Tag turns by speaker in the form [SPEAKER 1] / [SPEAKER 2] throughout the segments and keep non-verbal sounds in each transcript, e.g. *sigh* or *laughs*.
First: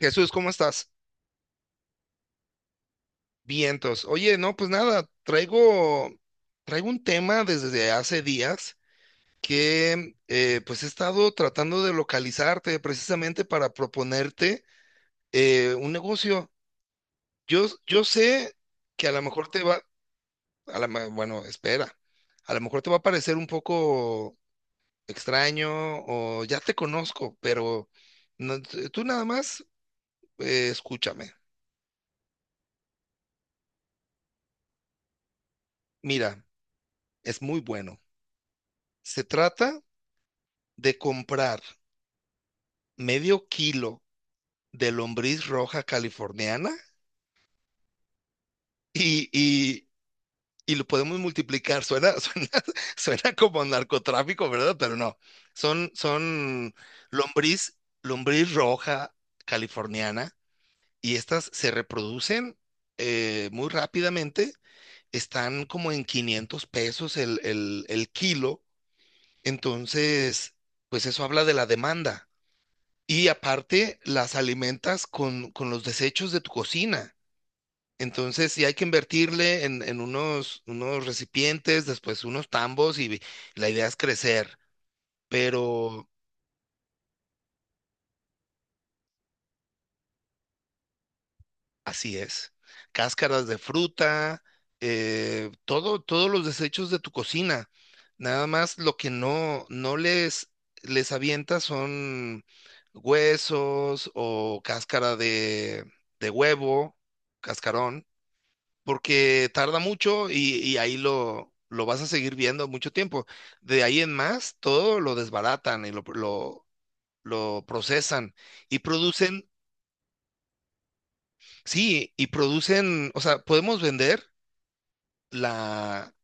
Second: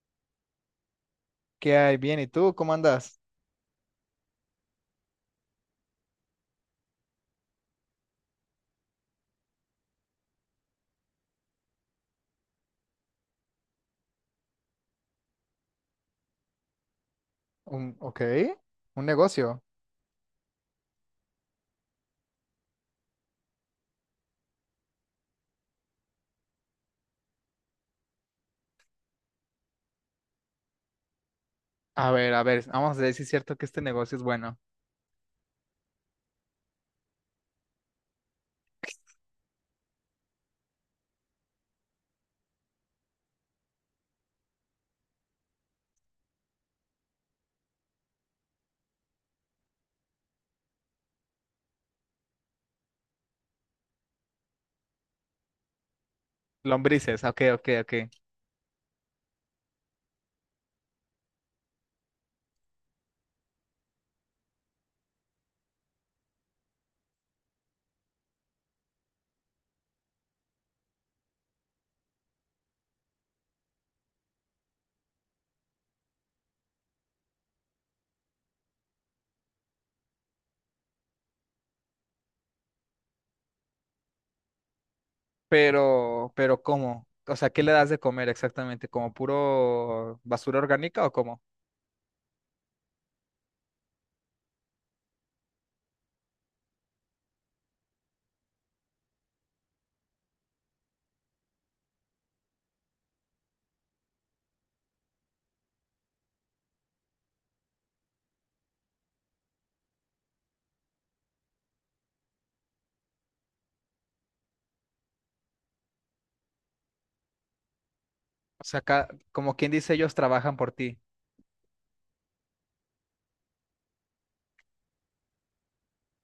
[SPEAKER 1] Jesús, ¿cómo estás?
[SPEAKER 2] ¿Qué hay? Bien, ¿y tú cómo andas?
[SPEAKER 1] Vientos. Oye, no, pues nada, traigo un tema desde hace días que pues he estado tratando de localizarte precisamente para proponerte un negocio. Yo,
[SPEAKER 2] Un,
[SPEAKER 1] yo
[SPEAKER 2] ok,
[SPEAKER 1] sé
[SPEAKER 2] un
[SPEAKER 1] que a lo mejor
[SPEAKER 2] negocio.
[SPEAKER 1] te va, a la ma- bueno, espera, a lo mejor te va a parecer un poco extraño o ya te conozco, pero no- tú nada más escúchame.
[SPEAKER 2] A ver, vamos a ver si es cierto que este negocio es bueno.
[SPEAKER 1] Mira, es muy bueno. Se trata de comprar medio kilo de lombriz roja californiana y, y, y lo podemos multiplicar. Suena, *laughs* suena como narcotráfico, ¿verdad? Pero no. Son
[SPEAKER 2] Lombrices, ok, ok,
[SPEAKER 1] lombriz,
[SPEAKER 2] ok.
[SPEAKER 1] lombriz roja californiana y estas se reproducen muy rápidamente. Están como en 500 pesos el kilo. Entonces, pues eso habla de la demanda. Y aparte, las alimentas con los desechos de tu cocina. Entonces, sí hay que invertirle en unos recipientes, después unos tambos y la idea es crecer. Pero
[SPEAKER 2] Pero ¿cómo? O sea, ¿qué le das de comer exactamente? ¿Como puro basura orgánica o cómo?
[SPEAKER 1] así es. Cáscaras de fruta, todos los desechos de tu cocina. Nada más lo que no les, avienta son huesos o cáscara de huevo, cascarón. Porque tarda mucho y ahí lo vas a seguir viendo mucho tiempo. De ahí en más, todo lo desbaratan y lo procesan
[SPEAKER 2] O
[SPEAKER 1] y
[SPEAKER 2] sea, acá,
[SPEAKER 1] producen,
[SPEAKER 2] como quien dice, ellos trabajan por ti.
[SPEAKER 1] sí, y producen, o sea, podemos vender la,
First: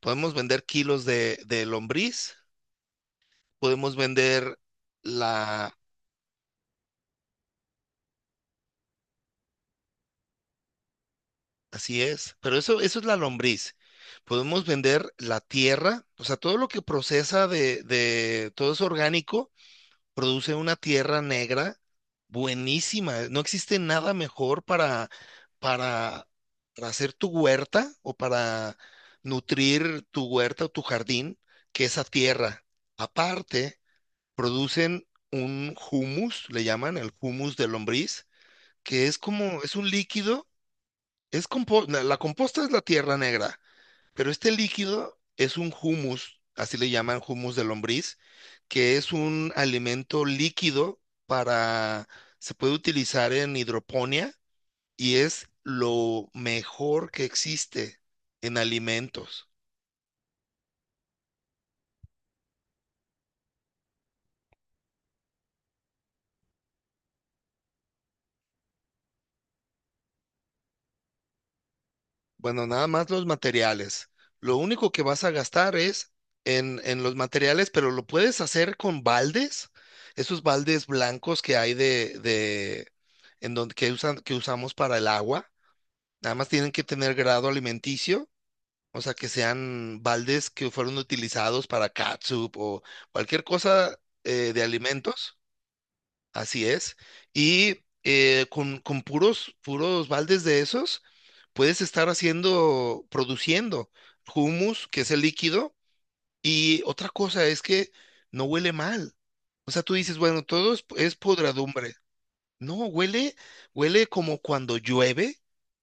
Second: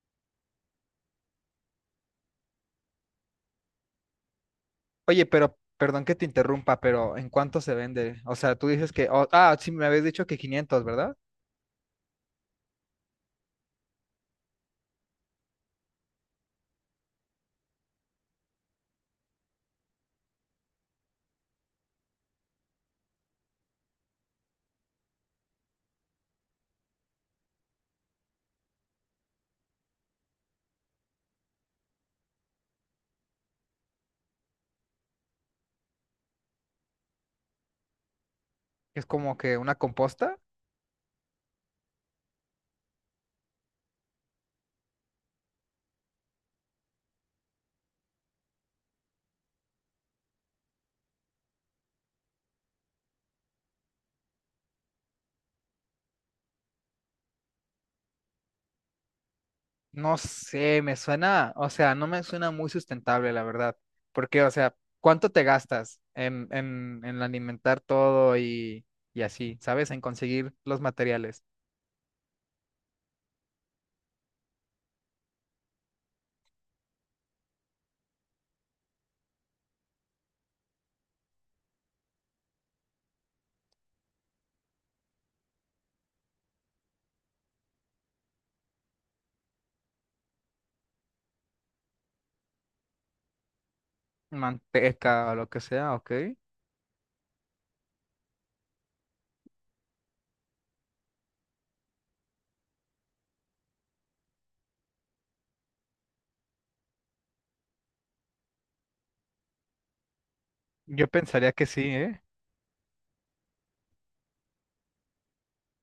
[SPEAKER 1] podemos vender kilos de lombriz, podemos vender
[SPEAKER 2] Oye, pero,
[SPEAKER 1] la,
[SPEAKER 2] perdón que te interrumpa, pero ¿en cuánto se vende? O sea, tú dices que, oh, ah, sí, me habías dicho que 500, ¿verdad?
[SPEAKER 1] así es, pero eso es la lombriz. Podemos vender la tierra, o sea, todo lo que procesa de todo es orgánico, produce una tierra negra buenísima. No existe nada mejor para, para hacer tu huerta o para nutrir tu huerta o tu jardín que esa tierra. Aparte, producen un humus, le llaman el humus de lombriz,
[SPEAKER 2] Es
[SPEAKER 1] que es
[SPEAKER 2] como que
[SPEAKER 1] como,
[SPEAKER 2] una
[SPEAKER 1] es un
[SPEAKER 2] composta.
[SPEAKER 1] líquido, es compo- la la composta es la tierra negra, pero este líquido es un humus, así le llaman humus de lombriz, que es un alimento líquido para, se puede utilizar en hidroponía y es lo mejor que existe en alimentos.
[SPEAKER 2] No sé, me suena, o sea, no me suena muy sustentable, la verdad. Porque, o sea, ¿cuánto te gastas en alimentar todo y así, ¿sabes? En conseguir los materiales,
[SPEAKER 1] Bueno, nada más los materiales. Lo único que vas a gastar es en los materiales, pero lo puedes hacer con baldes, esos baldes blancos que hay de en donde que usamos para el agua. Nada más tienen que tener grado alimenticio. O sea, que sean baldes que fueron utilizados para catsup o cualquier cosa, de
[SPEAKER 2] manteca o
[SPEAKER 1] alimentos.
[SPEAKER 2] lo que sea, ¿ok?
[SPEAKER 1] Así es. Y con puros baldes de esos, puedes estar haciendo, produciendo hummus, que es el líquido. Y otra cosa es que no huele mal. O sea, tú dices, bueno, todo
[SPEAKER 2] Yo
[SPEAKER 1] es
[SPEAKER 2] pensaría que sí,
[SPEAKER 1] podredumbre.
[SPEAKER 2] ¿eh?
[SPEAKER 1] No, huele, huele como cuando llueve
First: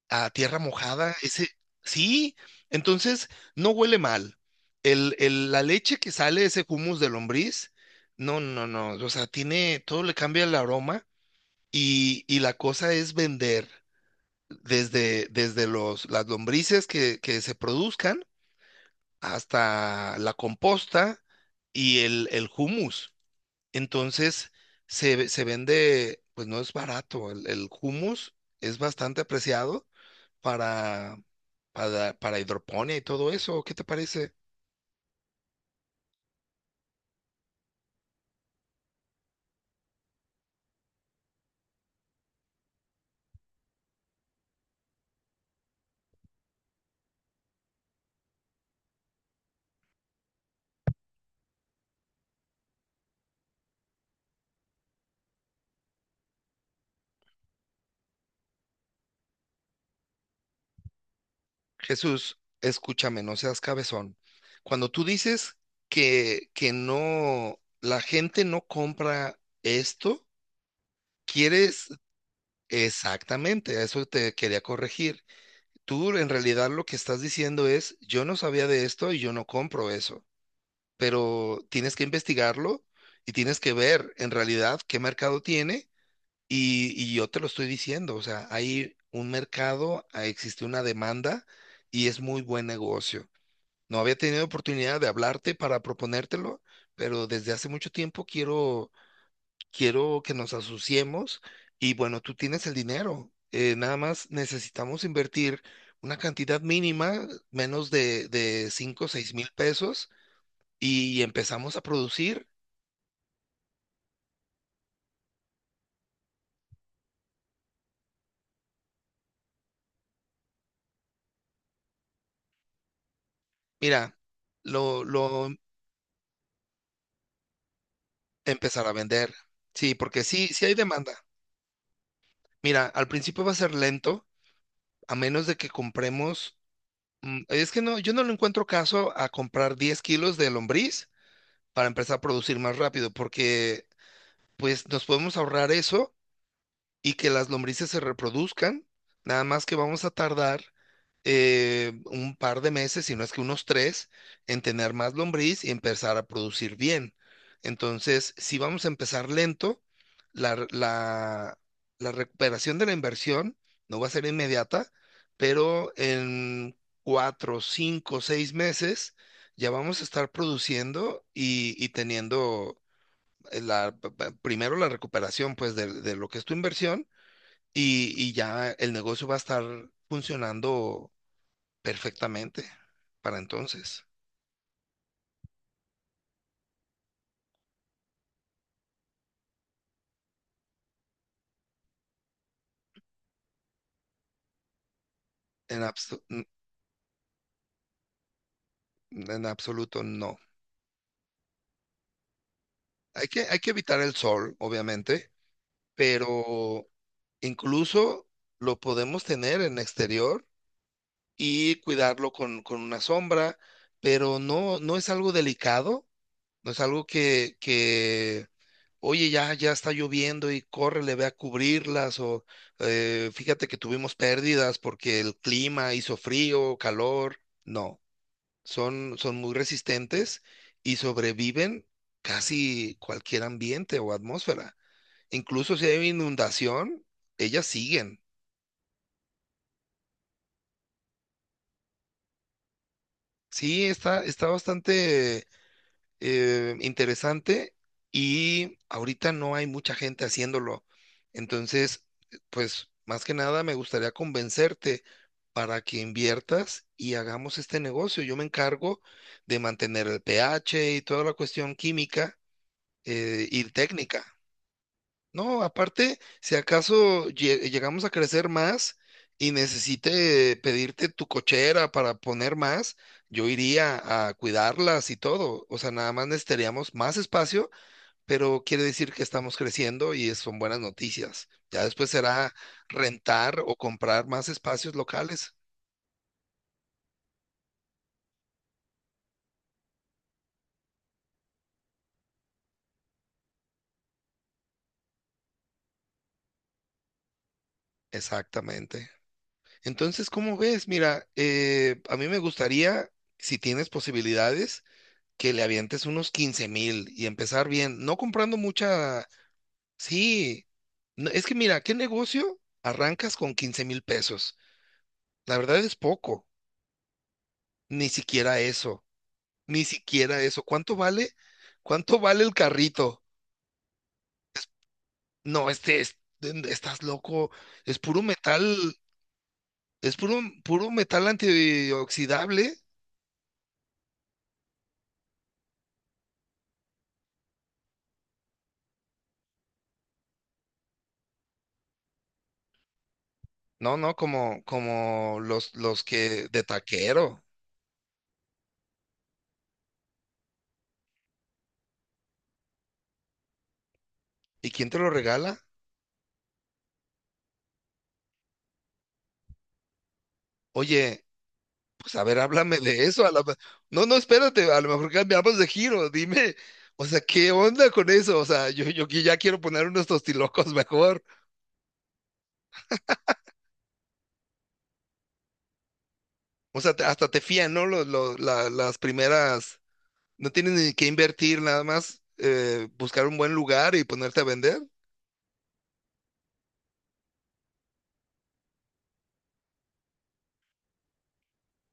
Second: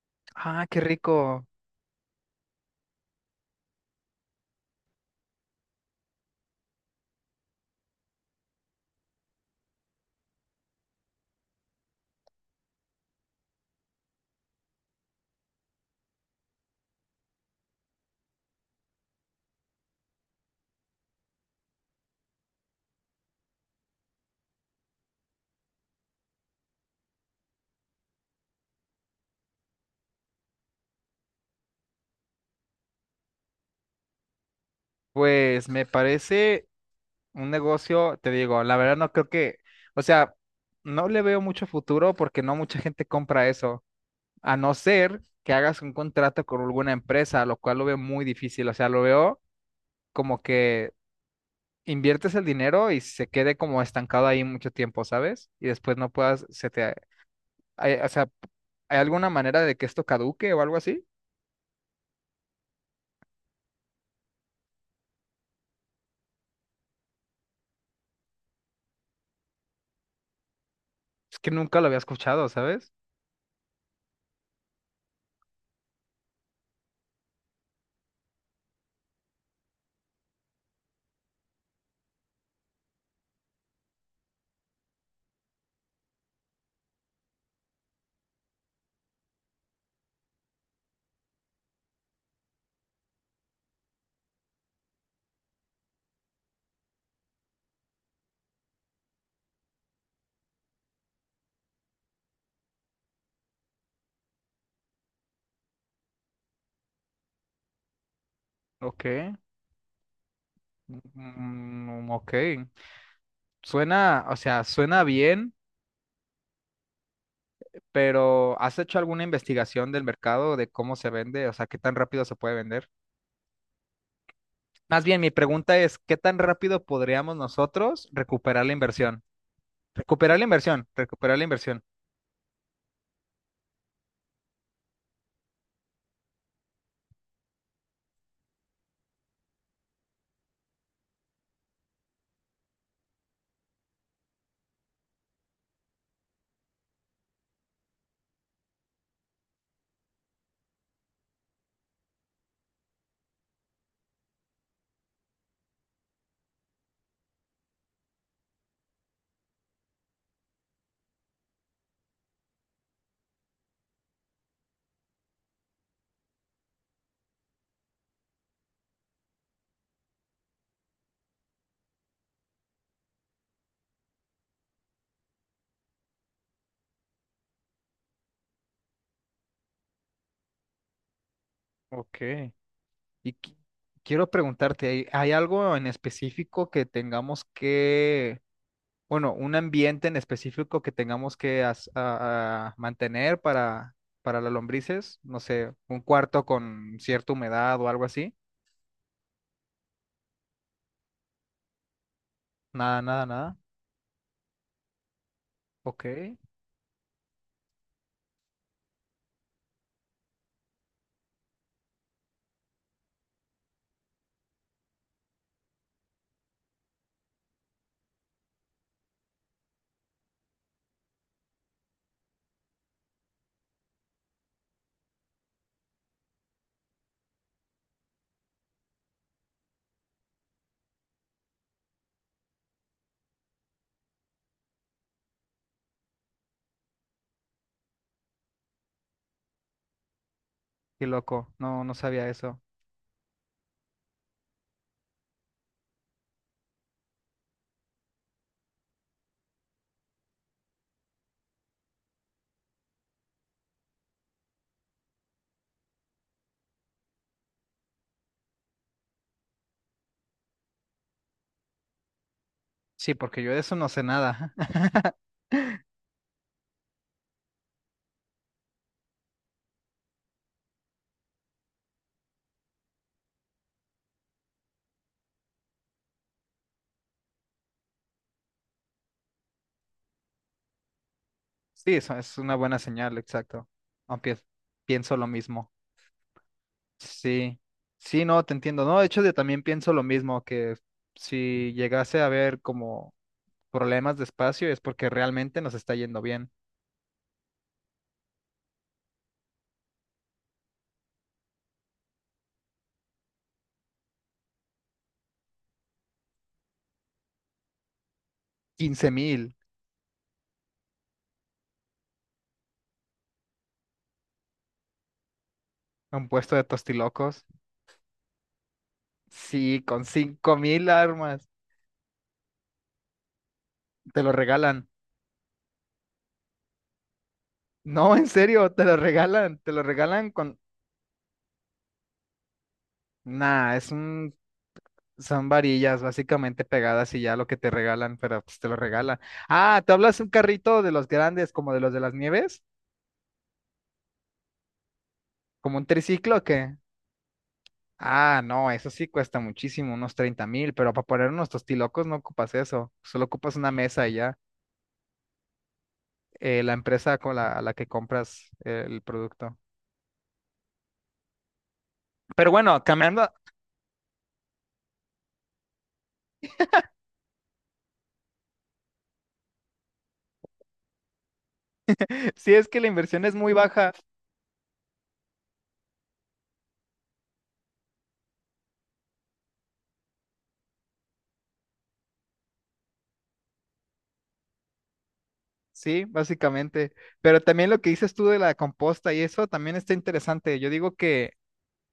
[SPEAKER 1] a tierra
[SPEAKER 2] Ah, qué
[SPEAKER 1] mojada,
[SPEAKER 2] rico.
[SPEAKER 1] ese, sí, entonces no huele mal. La leche que sale, ese humus de lombriz, no, no, no, o sea, todo le cambia el aroma y la cosa es vender desde las lombrices que se produzcan hasta la composta y el humus. Entonces, se vende, pues no es barato, el humus es bastante apreciado para, para hidroponía y todo eso. ¿Qué te parece?
[SPEAKER 2] Pues me parece un negocio, te digo, la verdad no creo que, o sea, no le veo mucho futuro porque no mucha gente compra eso. A no ser que hagas un contrato con alguna empresa, lo cual lo veo muy difícil. O sea, lo veo como que inviertes el dinero y se quede como estancado ahí mucho tiempo, ¿sabes? Y después no puedas, se te, o sea, ¿hay alguna manera de que esto caduque o algo así?
[SPEAKER 1] Jesús, escúchame, no seas cabezón. Cuando tú dices que no, la gente no compra esto,
[SPEAKER 2] Es que nunca lo
[SPEAKER 1] quieres
[SPEAKER 2] había escuchado, ¿sabes?
[SPEAKER 1] exactamente, a eso te quería corregir. Tú en realidad lo que estás diciendo es, yo no sabía de esto y yo no compro eso, pero tienes que investigarlo y tienes que ver en realidad qué mercado tiene. Y yo te lo estoy diciendo, o sea, hay un mercado, ah, existe una demanda y es muy buen negocio. No había tenido oportunidad de hablarte para proponértelo, pero desde hace mucho tiempo quiero, quiero que nos asociemos y bueno, tú tienes el dinero. Nada más necesitamos invertir una cantidad mínima, menos de
[SPEAKER 2] Ok,
[SPEAKER 1] 5,000 o 6,000 pesos y empezamos a
[SPEAKER 2] mm, mm, ok.
[SPEAKER 1] producir.
[SPEAKER 2] Suena, o sea, suena bien, pero ¿has hecho alguna investigación del mercado de cómo se vende? O sea, ¿qué tan rápido se puede vender?
[SPEAKER 1] Mira,
[SPEAKER 2] Más bien, mi
[SPEAKER 1] lo
[SPEAKER 2] pregunta es, ¿qué tan rápido podríamos nosotros recuperar la
[SPEAKER 1] empezar a
[SPEAKER 2] inversión?
[SPEAKER 1] vender. Sí, porque
[SPEAKER 2] Recuperar la
[SPEAKER 1] sí hay
[SPEAKER 2] inversión,
[SPEAKER 1] demanda.
[SPEAKER 2] recuperar la inversión.
[SPEAKER 1] Mira, al principio va a ser lento, a menos de que compremos. Es que no, yo no le encuentro caso a comprar 10 kilos de lombriz para empezar a producir más rápido, porque pues nos podemos ahorrar eso y que las lombrices se reproduzcan, nada más que vamos a tardar un par de meses, si no es que unos tres, en tener más lombriz y empezar a producir bien. Entonces, si vamos a empezar lento, la, re- la- la recuperación de la inversión no va a ser inmediata, pero en 4, 5, 6 meses ya vamos a estar produciendo y teniendo eh, la, primero la recuperación pues de lo que es tu inversión y ya el negocio va a estar funcionando
[SPEAKER 2] Ok.
[SPEAKER 1] perfectamente
[SPEAKER 2] Y
[SPEAKER 1] para
[SPEAKER 2] qui-
[SPEAKER 1] entonces.
[SPEAKER 2] quiero preguntarte, ¿hay, hay algo en específico que tengamos que, bueno, un ambiente en específico que tengamos que a mantener para las lombrices? No sé,
[SPEAKER 1] En,
[SPEAKER 2] un
[SPEAKER 1] abso-
[SPEAKER 2] cuarto
[SPEAKER 1] n-
[SPEAKER 2] con cierta humedad o algo así.
[SPEAKER 1] en absoluto no.
[SPEAKER 2] Nada, nada,
[SPEAKER 1] Hay que,
[SPEAKER 2] nada.
[SPEAKER 1] hay que evitar el sol, obviamente,
[SPEAKER 2] Ok.
[SPEAKER 1] pero incluso lo podemos tener en exterior y cuidarlo con una sombra, pero no es algo delicado, no es algo que oye, ya está lloviendo y córrele, ve a cubrirlas, o fíjate que tuvimos pérdidas porque el clima hizo frío, calor. No, son muy resistentes y sobreviven casi cualquier ambiente o atmósfera. Incluso si hay inundación, ellas siguen.
[SPEAKER 2] Qué loco. No, no sabía eso.
[SPEAKER 1] Sí, está, bastante interesante y ahorita no hay mucha gente haciéndolo. Entonces, pues más que nada me gustaría convencerte para que inviertas y hagamos este negocio. Yo me encargo de mantener el pH y toda la cuestión química
[SPEAKER 2] Sí, porque yo de
[SPEAKER 1] y
[SPEAKER 2] eso no sé
[SPEAKER 1] técnica.
[SPEAKER 2] nada. *laughs*
[SPEAKER 1] No, aparte, si acaso llegamos a crecer más y necesite pedirte tu cochera para poner más, yo iría a cuidarlas y todo. O sea, nada más necesitaríamos más espacio, pero quiere decir que estamos creciendo y son buenas noticias. Ya
[SPEAKER 2] Sí,
[SPEAKER 1] después
[SPEAKER 2] eso es
[SPEAKER 1] será
[SPEAKER 2] una buena señal,
[SPEAKER 1] rentar
[SPEAKER 2] exacto.
[SPEAKER 1] o comprar
[SPEAKER 2] Aunque
[SPEAKER 1] más espacios
[SPEAKER 2] pienso lo
[SPEAKER 1] locales.
[SPEAKER 2] mismo. Sí, sí, no, te entiendo. No, de hecho, yo también pienso lo mismo, que si llegase a haber como problemas de espacio es porque realmente nos está yendo bien.
[SPEAKER 1] Exactamente. Entonces, ¿cómo ves? Mira, a mí me gustaría, si tienes posibilidades, que le avientes unos 15,000 y empezar bien, no comprando
[SPEAKER 2] quince
[SPEAKER 1] mucha,
[SPEAKER 2] mil,
[SPEAKER 1] sí, no, es que mira, ¿qué negocio arrancas con 15,000 pesos? La verdad es
[SPEAKER 2] un
[SPEAKER 1] poco,
[SPEAKER 2] puesto de tostilocos.
[SPEAKER 1] ni siquiera eso,
[SPEAKER 2] Sí,
[SPEAKER 1] ni
[SPEAKER 2] con
[SPEAKER 1] siquiera
[SPEAKER 2] cinco
[SPEAKER 1] eso.
[SPEAKER 2] mil
[SPEAKER 1] ¿Cuánto vale?
[SPEAKER 2] armas.
[SPEAKER 1] ¿Cuánto vale el carrito?
[SPEAKER 2] Te lo regalan.
[SPEAKER 1] No, estás loco, es
[SPEAKER 2] No,
[SPEAKER 1] puro
[SPEAKER 2] en serio, te
[SPEAKER 1] metal,
[SPEAKER 2] lo regalan. Te lo
[SPEAKER 1] es
[SPEAKER 2] regalan
[SPEAKER 1] puro,
[SPEAKER 2] con...
[SPEAKER 1] puro metal antioxidable.
[SPEAKER 2] Nah, es un. Son varillas básicamente pegadas y ya lo que te regalan, pero pues te lo regalan. Ah, ¿tú hablas de un carrito de los grandes, como de los de las nieves?
[SPEAKER 1] No, no, como los,
[SPEAKER 2] ¿Como un
[SPEAKER 1] los
[SPEAKER 2] triciclo o
[SPEAKER 1] que de
[SPEAKER 2] qué?
[SPEAKER 1] taquero.
[SPEAKER 2] Ah, no, eso sí cuesta muchísimo, unos 30,000, pero para poner unos tostilocos no ocupas eso, solo ocupas una mesa y ya,
[SPEAKER 1] ¿Y quién te lo regala?
[SPEAKER 2] la empresa con la, a la que compras el producto.
[SPEAKER 1] Oye, pues a ver,
[SPEAKER 2] Pero
[SPEAKER 1] háblame
[SPEAKER 2] bueno,
[SPEAKER 1] de eso.
[SPEAKER 2] cambiando,
[SPEAKER 1] A la... ma-. No, no, espérate, a lo mejor cambiamos de giro, dime. O sea, ¿qué onda con eso? O sea, yo que ya quiero poner unos tostilocos mejor.
[SPEAKER 2] *laughs* sí es que la inversión es muy baja,
[SPEAKER 1] O sea, hasta te fían, ¿no? Las primeras, no tienes ni que invertir nada más, buscar un buen lugar y ponerte a vender.
[SPEAKER 2] sí, básicamente, pero también lo que dices tú de la composta y eso también está interesante. Yo digo que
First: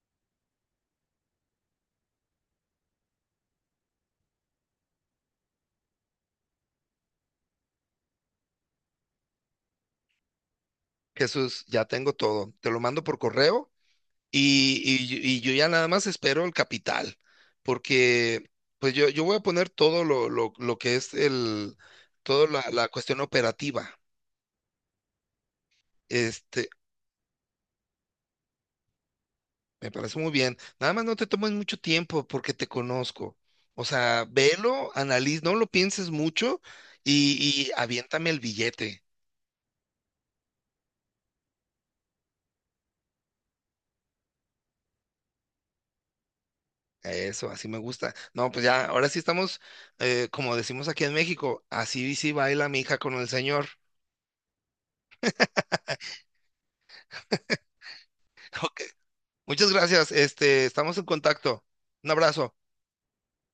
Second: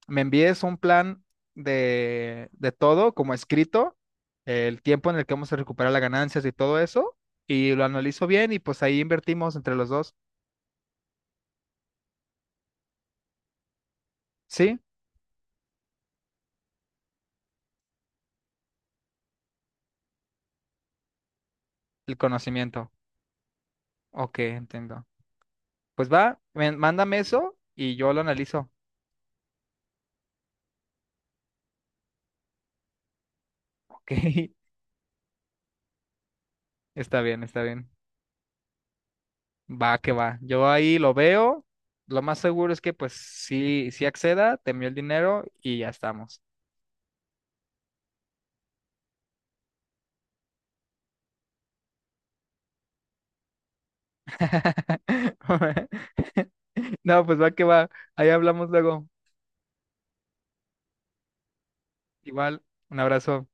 [SPEAKER 2] me envíes un plan de todo como escrito, el tiempo en el que vamos a recuperar las ganancias y todo eso, y lo analizo bien y pues ahí invertimos entre los dos,
[SPEAKER 1] Jesús, ya tengo todo. Te lo mando por correo
[SPEAKER 2] ¿sí?
[SPEAKER 1] y yo ya nada más espero el capital, porque pues yo voy a poner todo lo que
[SPEAKER 2] El
[SPEAKER 1] toda la
[SPEAKER 2] conocimiento.
[SPEAKER 1] cuestión operativa.
[SPEAKER 2] Ok, entiendo. Pues va,
[SPEAKER 1] Este,
[SPEAKER 2] mándame eso y yo lo analizo.
[SPEAKER 1] Me parece muy bien. Nada más no te tomes mucho tiempo porque te conozco. O
[SPEAKER 2] Ok,
[SPEAKER 1] sea,
[SPEAKER 2] *laughs*
[SPEAKER 1] velo, analiz, no lo pienses mucho
[SPEAKER 2] está
[SPEAKER 1] y,
[SPEAKER 2] bien, está
[SPEAKER 1] y
[SPEAKER 2] bien.
[SPEAKER 1] aviéntame el billete.
[SPEAKER 2] Va, que va. Yo ahí lo veo. Lo más seguro es que pues sí, sí acceda, te envío el dinero y ya estamos.
[SPEAKER 1] Eso, así me gusta. No, pues ya, ahora sí estamos, como decimos aquí en México, así sí baila mi hija con el señor.
[SPEAKER 2] *laughs* No, pues va que va. Ahí
[SPEAKER 1] *laughs*
[SPEAKER 2] hablamos
[SPEAKER 1] Ok,
[SPEAKER 2] luego.
[SPEAKER 1] muchas gracias. Estamos en contacto. Un abrazo.
[SPEAKER 2] Igual, un abrazo.